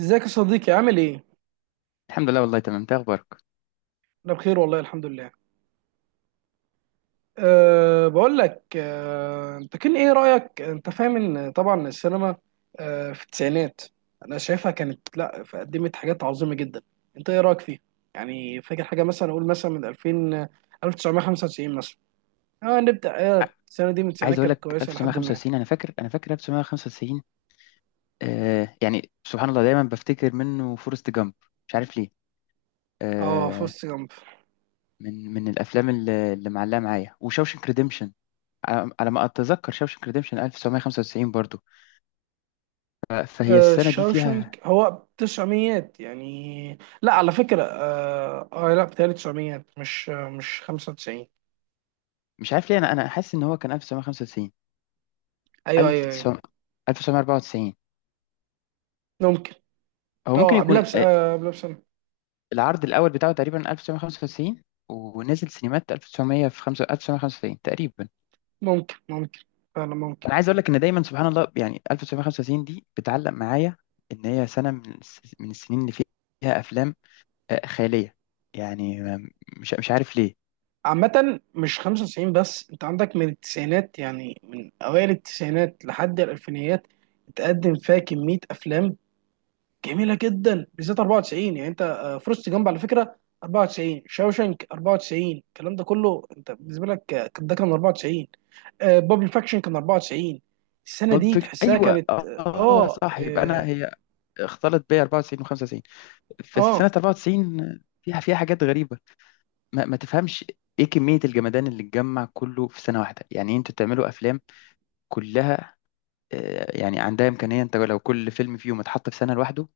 ازيك يا صديقي عامل ايه؟ الحمد لله، والله تمام، انت إيه اخبارك؟ انا بخير والله الحمد لله. بقول لك، انت كان ايه رأيك؟ انت فاهم ان طبعا السينما في التسعينات انا شايفها كانت لا، قدمت حاجات عظيمة جدا. انت ايه رأيك فيها؟ يعني فاكر حاجة مثلا، اقول مثلا من 2000، آه، 1995 مثلا. اه نبدأ ع- السنة دي من التسعينات عايز اقول كانت لك كويسة لحد ما. 1995، انا فاكر 1995. يعني سبحان الله دايما بفتكر منه فورست جامب، مش عارف ليه. اه، آه. فورست جامب. من الافلام اللي معلقه معايا وشاوشنك ريديمشن، على ما اتذكر شاوشنك ريديمشن 1995 برضو. فهي السنه دي فيها. شاوشنك هو تسعميات يعني، لا، على فكرة، لا، بتهيألي تسعميات، مش مش 95. مش عارف ليه، انا حاسس ان هو كان 1995، ايوه، ايوه، ايوه، 1900، 1994. ممكن. هو ممكن اه قبلها، يكون بس آه، قبلها بسنه. العرض الاول بتاعه تقريبا 1995، ونزل سينمات 1900 في 1995 تقريبا. ممكن ممكن، فعلا ممكن. انا عايز اقول لك ان دايما سبحان الله، يعني 1995 دي بتعلق معايا، ان هي سنه من السنين اللي فيها افلام خياليه. يعني مش عارف ليه. عامة مش 95، بس انت عندك من التسعينات، يعني من اوائل التسعينات لحد الالفينيات اتقدم فيها كمية افلام جميلة جدا، بالذات 94. يعني انت، فورست جامب على فكرة 94، شاوشانك 94، الكلام ده كله انت بالنسبة لك، ده كان 94، بابل فاكشن كان 94. السنة بالب دي فيكشن، تحسها ايوه. كانت. اه، اه، صح. يبقى انا اه، هي اختلط بيا 94 و95. بس آه. سنه 94 فيها حاجات غريبه، ما تفهمش. ايه كميه الجمدان اللي اتجمع كله في سنه واحده؟ يعني إيه انتوا تعملوا افلام كلها. يعني عندها امكانيه، انت لو كل فيلم فيهم اتحط في سنه لوحده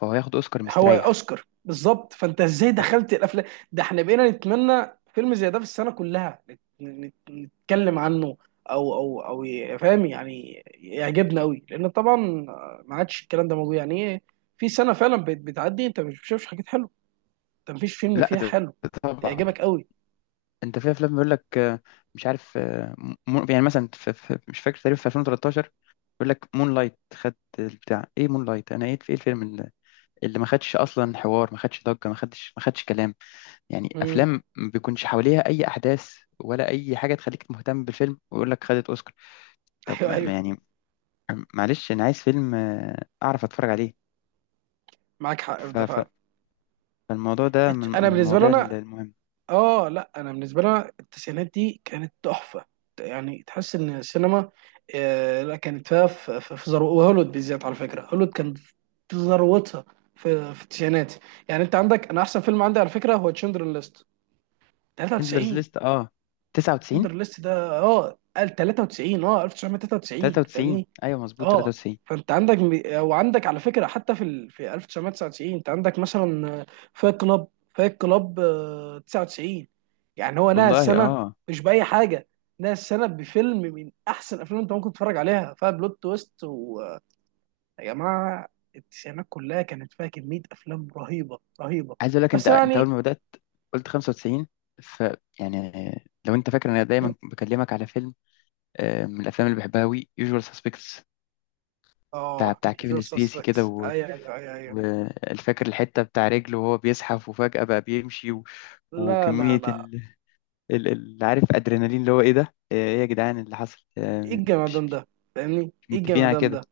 فهو هياخد اوسكار هو مستريح. اوسكار بالظبط. فانت ازاي دخلت الافلام؟ ده احنا بقينا نتمنى فيلم زي ده في السنه كلها نتكلم عنه، او او فاهم يعني، يعجبنا قوي، لان طبعا ما عادش الكلام ده موجود. يعني ايه؟ في سنه فعلا بتعدي انت مش بتشوفش حاجات حلوه، انت مفيش فيلم لا، فيها ده حلو ده طبعا. يعجبك قوي. انت في افلام بيقول لك مش عارف. يعني مثلا مش فاكر تقريبا في 2013، بيقول لك مون لايت، خد بتاع ايه مون لايت، انا ايه في ايه الفيلم اللي ما خدش اصلا حوار، ما خدش ضجه، ما خدش كلام. يعني امم. افلام ما بيكونش حواليها اي احداث ولا اي حاجه تخليك مهتم بالفيلم، ويقول لك خدت اوسكار. طب ايوه، ما ايوه، يعني، معلش، انا عايز فيلم اعرف اتفرج عليه. معاك حق في ف- ده ف- فعلا. فالموضوع ده من انا من بالنسبه لي المواضيع انا، المهمه. اه لا، انا بالنسبه لنا التسعينات دي كانت تحفه. يعني تحس ان السينما، لا، كانت فيها في ذروه. وهوليوود بالذات على فكره، هوليوود كان في ذروتها في التسعينات. يعني انت عندك، انا احسن فيلم عندي على فكره هو تشندر ليست سندلرز 93. ليست، اه. تندر 99، ليست ده، قال 93، 1993، 93، فاهمني. ايوه، مظبوط اه 93. فانت عندك، وعندك على فكره حتى في في 1999 انت عندك مثلا فايت كلاب. فايت كلاب 99، يعني هو نهى والله السنه اه. مش باي حاجه، نهى السنه بفيلم من احسن الافلام انت ممكن تتفرج عليها، فيها بلوت تويست، ويا جماعه التسعينات كلها كانت فيها كميه افلام رهيبه رهيبه. عايز اقول لك، انت بس انت اول يعني، ما بدات قلت 95، ف يعني، لو انت فاكر، انا دايما بكلمك على فيلم من الافلام اللي بحبها قوي، يوجوال سسبكتس، بتاع اه بتاع جور كيفن سبيسي كده سسبكس، و- ايوه، ايوه، ايوه، والفاكر الحته بتاع رجله وهو بيزحف وفجاه بقى بيمشي. لا، لا، وكميه لا. عارف، ادرينالين اللي هو ايه ده، ايه يا جدعان اللي حصل ايه آه، الجمدان ده؟ فاهمني، مش ايه متفقين على الجمدان كده؟ ده؟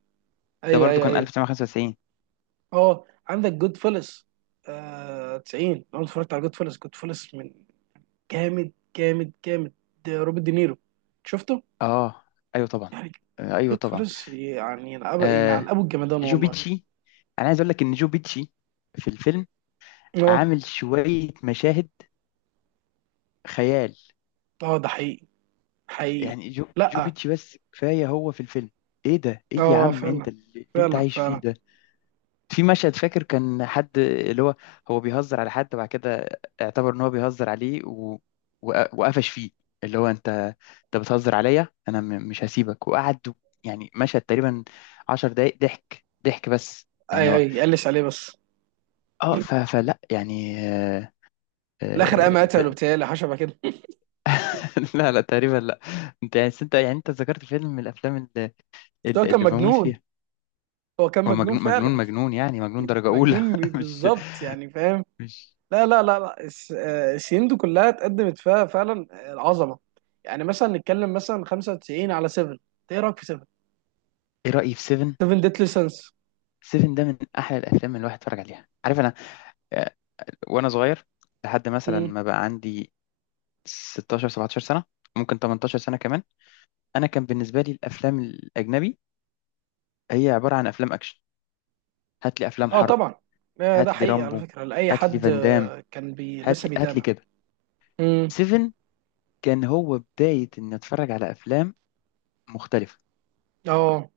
ده ايوه، برضو ايوه، كان ايوه. 1995. اه عندك جود فلس. 90، لو أنا اتفرجت على جود فلس، جود فلس من. جامد جامد جامد. ده روبرت دينيرو، شفته؟ اه، ايوه طبعا. يعني، آه، ايوه جود طبعا فلس يعني، ينعب آه، ينعل ابو الجمدان والله. جوبيتشي. انا عايز اقول لك ان جو بيتشي في الفيلم اه، عامل شويه مشاهد خيال. اه، ده حقيقي، حقيقي. يعني جو لا، بيتشي بس كفايه هو في الفيلم. ايه ده، ايه يا اه، عم انت فعلا اللي انت فعلا عايش فيه فعلا. ده؟ في مشهد فاكر، كان حد اللي هو بيهزر على حد وبعد كده اعتبر ان هو بيهزر عليه. وقفش فيه، اللي هو انت بتهزر عليا انا. مش هسيبك وقعد. يعني مشهد تقريبا عشر دقايق ضحك ضحك، بس يعني اي، هو. اي قلش عليه بس. اه، في فلا يعني. آه، الاخر قام قتله آه. بتهيألي حشبه كده. لا لا تقريبا لا. انت يعني انت يعني انت ذكرت فيلم من الافلام اللي, بس هو اللي كان اللي بموت مجنون. فيها. هو كان هو مجنون مجنون مجنون فعلا. مجنون يعني مجنون درجة أولى. مجنون مش بالظبط، يعني فاهم. مش. لا، لا، لا، لا، السنين دي كلها اتقدمت فيها فعلا العظمه. يعني مثلا نتكلم مثلا 95 على 7. ايه رايك في 7؟ ايه رأيي في سيفن؟ 7 ديتلي سنس. سيفن ده من احلى الافلام اللي الواحد اتفرج عليها، عارف، انا آه، وانا صغير، لحد مثلا ما بقى عندي 16، 17 سنة، ممكن 18 سنة كمان. انا كان بالنسبة لي الافلام الاجنبي هي عبارة عن افلام اكشن، هات لي افلام اه، حرب، طبعا، ده هات لي حقيقي، على رامبو، فكره، لاي هات لي حد فان دام، كان بي هات لسه لي هات لي بيتابع. كده. مم. سيفن كان هو بداية إن أتفرج على أفلام مختلفة. اه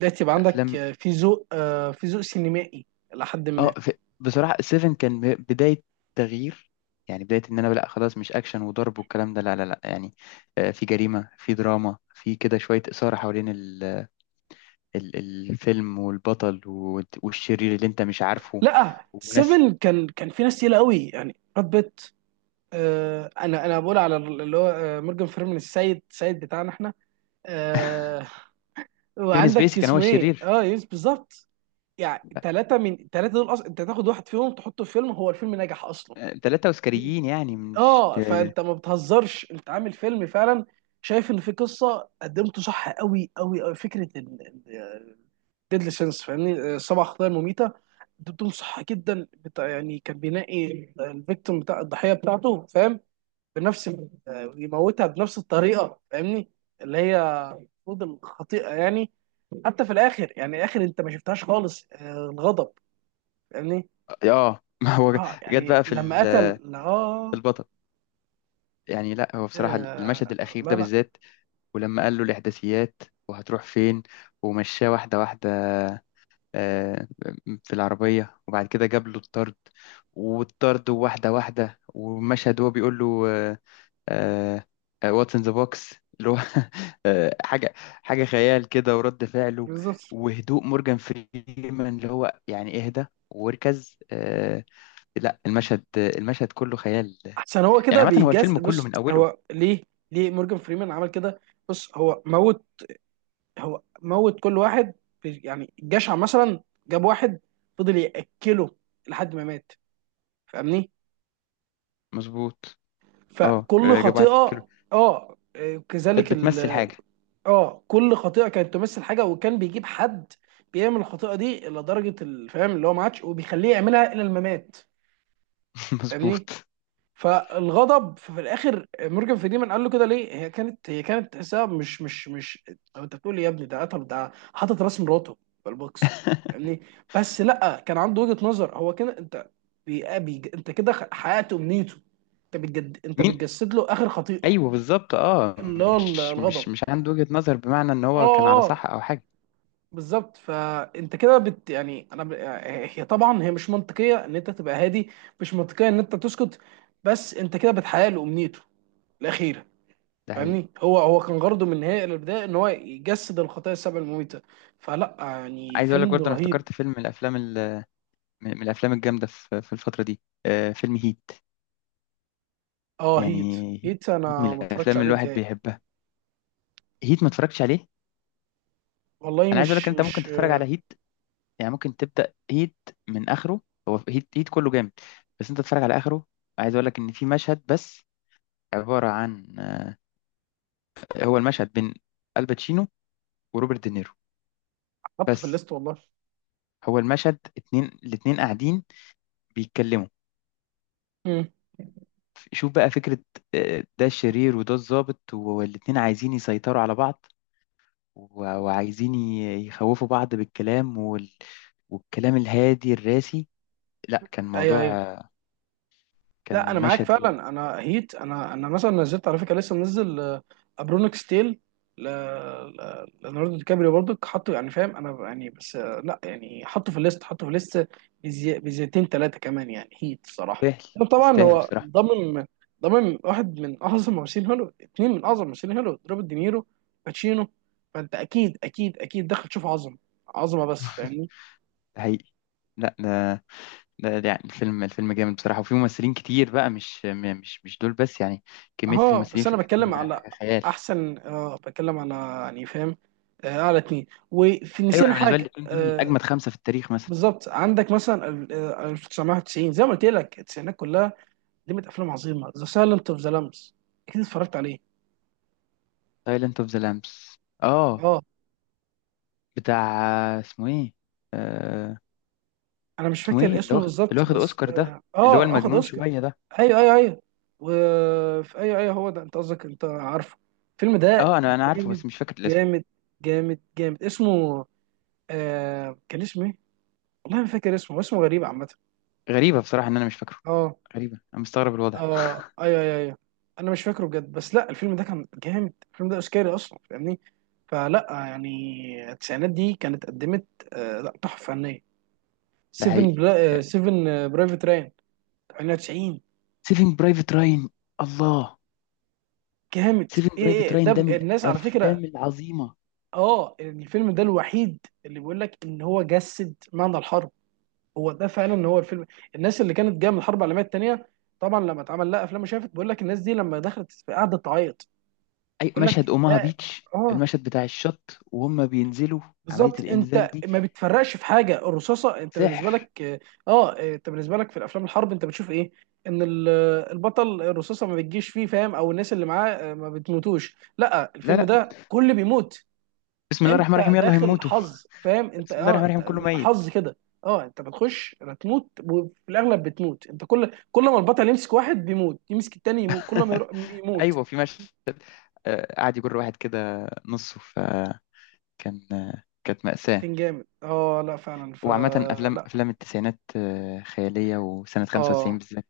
ده تبقى عندك، أفلام في ذوق، في ذوق سينمائي الى حد ما. اه بصراحة، سيفن كان بداية تغيير، يعني بداية إن أنا لأ خلاص، مش أكشن وضرب والكلام ده، لا لا لا، يعني. في جريمة، في دراما، في كده شوية إثارة حوالين ال... الفيلم والبطل والشرير اللي أنت مش عارفه، لا، وناس. 7 كان في ناس تقيله قوي، يعني براد بيت. انا بقول على اللي هو مورجان فريمان، السيد السيد بتاعنا احنا. آه، كيفن وعندك سبيسي كان هو اسمه ايه، الشرير. يس، بالظبط. يعني ثلاثه، من ثلاثه دول اصلا انت تاخد واحد فيهم تحطه في فيلم هو الفيلم نجح اصلا. ثلاثة أوسكاريين يعني مش اه آه فانت ما بتهزرش، انت عامل فيلم فعلا، شايف ان في قصه قدمته صح قوي قوي قوي. فكره ديدلي سينس، فاهمني، سبع خطايا المميته، قدمتهم صح جدا. بتاع يعني كان بينقي الفيكتوم، بتاع الضحيه بتاعته، فاهم. بنفس آه، يموتها بنفس الطريقه، فاهمني؟ اللي هي المفروض الخطيئه يعني. حتى في الاخر، يعني اخر انت ما شفتهاش خالص، الغضب، فاهمني. ما هو اه جت يعني بقى لما قتل، في البطل. يعني لا، هو بصراحة آه، المشهد الأخير لا، ده لا، بالذات، ولما قال له الإحداثيات وهتروح فين ومشاه واحدة واحدة آه، في العربية وبعد كده جاب له الطرد، والطرد واحدة واحدة، ومشهد هو بيقول له واتس ان ذا بوكس، اللي هو آه، حاجة حاجة خيال كده، ورد فعله بالظبط. وهدوء مورجان فريمان، اللي هو يعني اهدى واركز، لا، المشهد كله خيال. احسن هو يعني كده عامة هو بيجاز. الفيلم كله بص من أوله. هو ليه، مورجان فريمان عمل كده؟ بص، هو موت كل واحد. يعني الجشع مثلا جاب واحد فضل ياكله لحد ما مات، فاهمني. مظبوط. اه، فكل جاب خطيئه، واحد كيلو، كانت كذلك. بتمثل حاجة. اه كل خطيئه كانت تمثل حاجه، وكان بيجيب حد بيعمل الخطيئه دي الى درجه الفهم اللي هو ما عادش، وبيخليه يعملها الى الممات، فاهمني. مظبوط. فالغضب في الاخر مورجان فريمان قال له كده ليه، هي كانت، تحسها مش مش. هو انت بتقول إيه يا ابني، ده قتل، ده حاطط راس مراته في البوكس، فاهمني. بس لا، كان عنده وجهه نظر. هو كده انت انت كده حققت امنيته. انت مين؟ بتجسد له اخر خطيئه ايوه بالظبط، اه، اللي هو مش مش الغضب. مش عنده وجهة نظر بمعنى ان اه، هو كان على اه، صح او حاجه. بالظبط. فانت كده يعني، انا هي طبعا، هي مش منطقيه ان انت تبقى هادي، مش منطقيه ان انت تسكت، بس انت كده بتحقق له امنيته الاخيره، ده حقيقي. فاهمني. هو كان غرضه من النهايه الى البدايه ان هو يجسد الخطايا السبع المميته. فلا يعني، عايز اقول لك فيلم برضه، انا رهيب. افتكرت فيلم من الافلام من الافلام الجامده في الفتره دي، فيلم هيت. اه هيت. يعني هيت هيت من انا ما اتفرجتش الافلام اللي عليه الواحد بتهيألي. بيحبها. هيت ما اتفرجتش عليه. والله انا عايز اقول لك إن مش انت ممكن مش تتفرج على هيت، يعني ممكن تبدا هيت من اخره. هو هيت كله جامد، بس انت تتفرج على اخره. عايز اقول لك ان في مشهد بس عباره عن. هو المشهد بين الباتشينو وروبرت دينيرو حاطه في بس، الليست والله. هو المشهد اتنين، الاتنين قاعدين بيتكلموا. امم، شوف بقى فكرة، ده الشرير وده الضابط، والاتنين عايزين يسيطروا على بعض، وعايزين يخوفوا بعض بالكلام، والكلام الهادي الراسي، لا، كان ايوه، موضوع ايوه. آه، لا، انا كان معاك مشهد جامد. فعلا. انا هيت، انا مثلا نزلت على فكره، لسه منزل ابرونيك ستيل، ل- ليوناردو دي كابريو برضك، حطه يعني فاهم انا يعني، بس لا يعني، حطه في الليست، حطه في الليست بزيتين ثلاثه كمان يعني. هيت الصراحه يستاهل. طبعا يستاهل هو بصراحة. ضمن. واحد من اعظم ممثلين هوليوود، اثنين من اعظم ممثلين هوليوود، روبرت دينيرو، باتشينو. فانت اكيد اكيد اكيد دخل تشوف عظمه عظمه بس، فاهمني. ده حقيقي. لا، ده يعني الفيلم جامد بصراحة، وفيه ممثلين كتير بقى، مش م- مش مش دول بس، يعني كمية اه الممثلين بس في انا الفيلم بتكلم على حاجة خيال. احسن، بتكلم على يعني فاهم، على اتنين. وفي أيوة، نسينا أنا بالنسبة لي حاجه الاتنين دول من آه أجمد خمسة في التاريخ مثلا. بالظبط عندك مثلا 1990، زي ما قلت لك، التسعينات كلها قدمت افلام عظيمه. ذا سايلنت اوف ذا لامبس، اكيد اتفرجت عليه. سايلنت اوف ذا لامبس. اه. اه بتاع، اسمه ايه آه انا مش اسمه ايه فاكر اللي اسمه واخد اللي بالظبط، واخد بس اوسكار ده، اللي هو اخد المجنون اوسكار. شويه ده؟ ايوه، ايوه، ايوه، وفي، ايوه، ايوه، هو ده انت قصدك، انت عارفه الفيلم ده. اه، انا عارفه جامد، بس مش فاكر الاسم. جامد، جامد، جامد، اسمه، كان اسمه ايه؟ والله ما فاكر اسمه، اسمه غريب عامة. غريبه بصراحه ان انا مش فاكره. اه، غريبه، انا مستغرب الوضع. اه، ايوه، ايوه، ايوه. انا مش فاكره بجد، بس لا، الفيلم ده كان جامد، الفيلم ده اوسكاري اصلا، فاهمني. فلا يعني، التسعينات دي كانت قدمت، لا، تحفة فنية. ده سيفن، حقيقي. بلا... آه، سيفن، برايفت راين 98، سيفنج برايفت راين. الله. جامد. سيفنج برايفت ايه ده، راين ده من الناس على فكرة. الافلام العظيمه. اه الفيلم ده الوحيد اللي بيقول لك ان هو جسد معنى الحرب. هو ده فعلا هو الفيلم. الناس اللي كانت جايه من الحرب العالميه الثانيه، طبعا لما اتعمل لها افلام وشافت، بيقول لك الناس دي لما دخلت في قعدت تعيط. اي بقول مشهد، لك اوماها ده. بيتش، اه المشهد بتاع الشط وهم بينزلوا، عمليه بالظبط، الانزال انت دي ما بتفرقش في حاجه الرصاصه، انت بالنسبه سحر. لك، انت بالنسبه لك في الافلام الحرب انت بتشوف ايه؟ ان البطل الرصاصه ما بتجيش فيه، فاهم، او الناس اللي معاه ما بتموتوش. لا، لا الفيلم لا. ده كل بيموت. بسم الله الرحمن انت الرحيم، يلا داخل هنموتوا. حظ، فاهم انت، بسم الله الرحمن انت الرحيم، كله ميت. حظ كده. اه انت بتخش هتموت، وفي الاغلب بتموت انت. كل ما البطل يمسك واحد بيموت، يمسك التاني يموت، كل ما يموت. ايوه، في مشهد قعد يجر واحد كده نصه، فكان كانت مأساة. كان جامد. اه لا، فعلا وعامة، أفلام فلا. أفلام التسعينات خيالية، وسنة 95 اه بالذات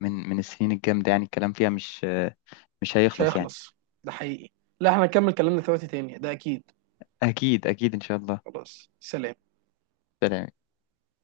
من السنين الجامدة، يعني الكلام فيها مش مش هيخلص يعني. هيخلص، ده حقيقي. لا، احنا هنكمل كلامنا في وقت تاني، ده اكيد. أكيد أكيد إن شاء الله. خلاص، سلام. سلام.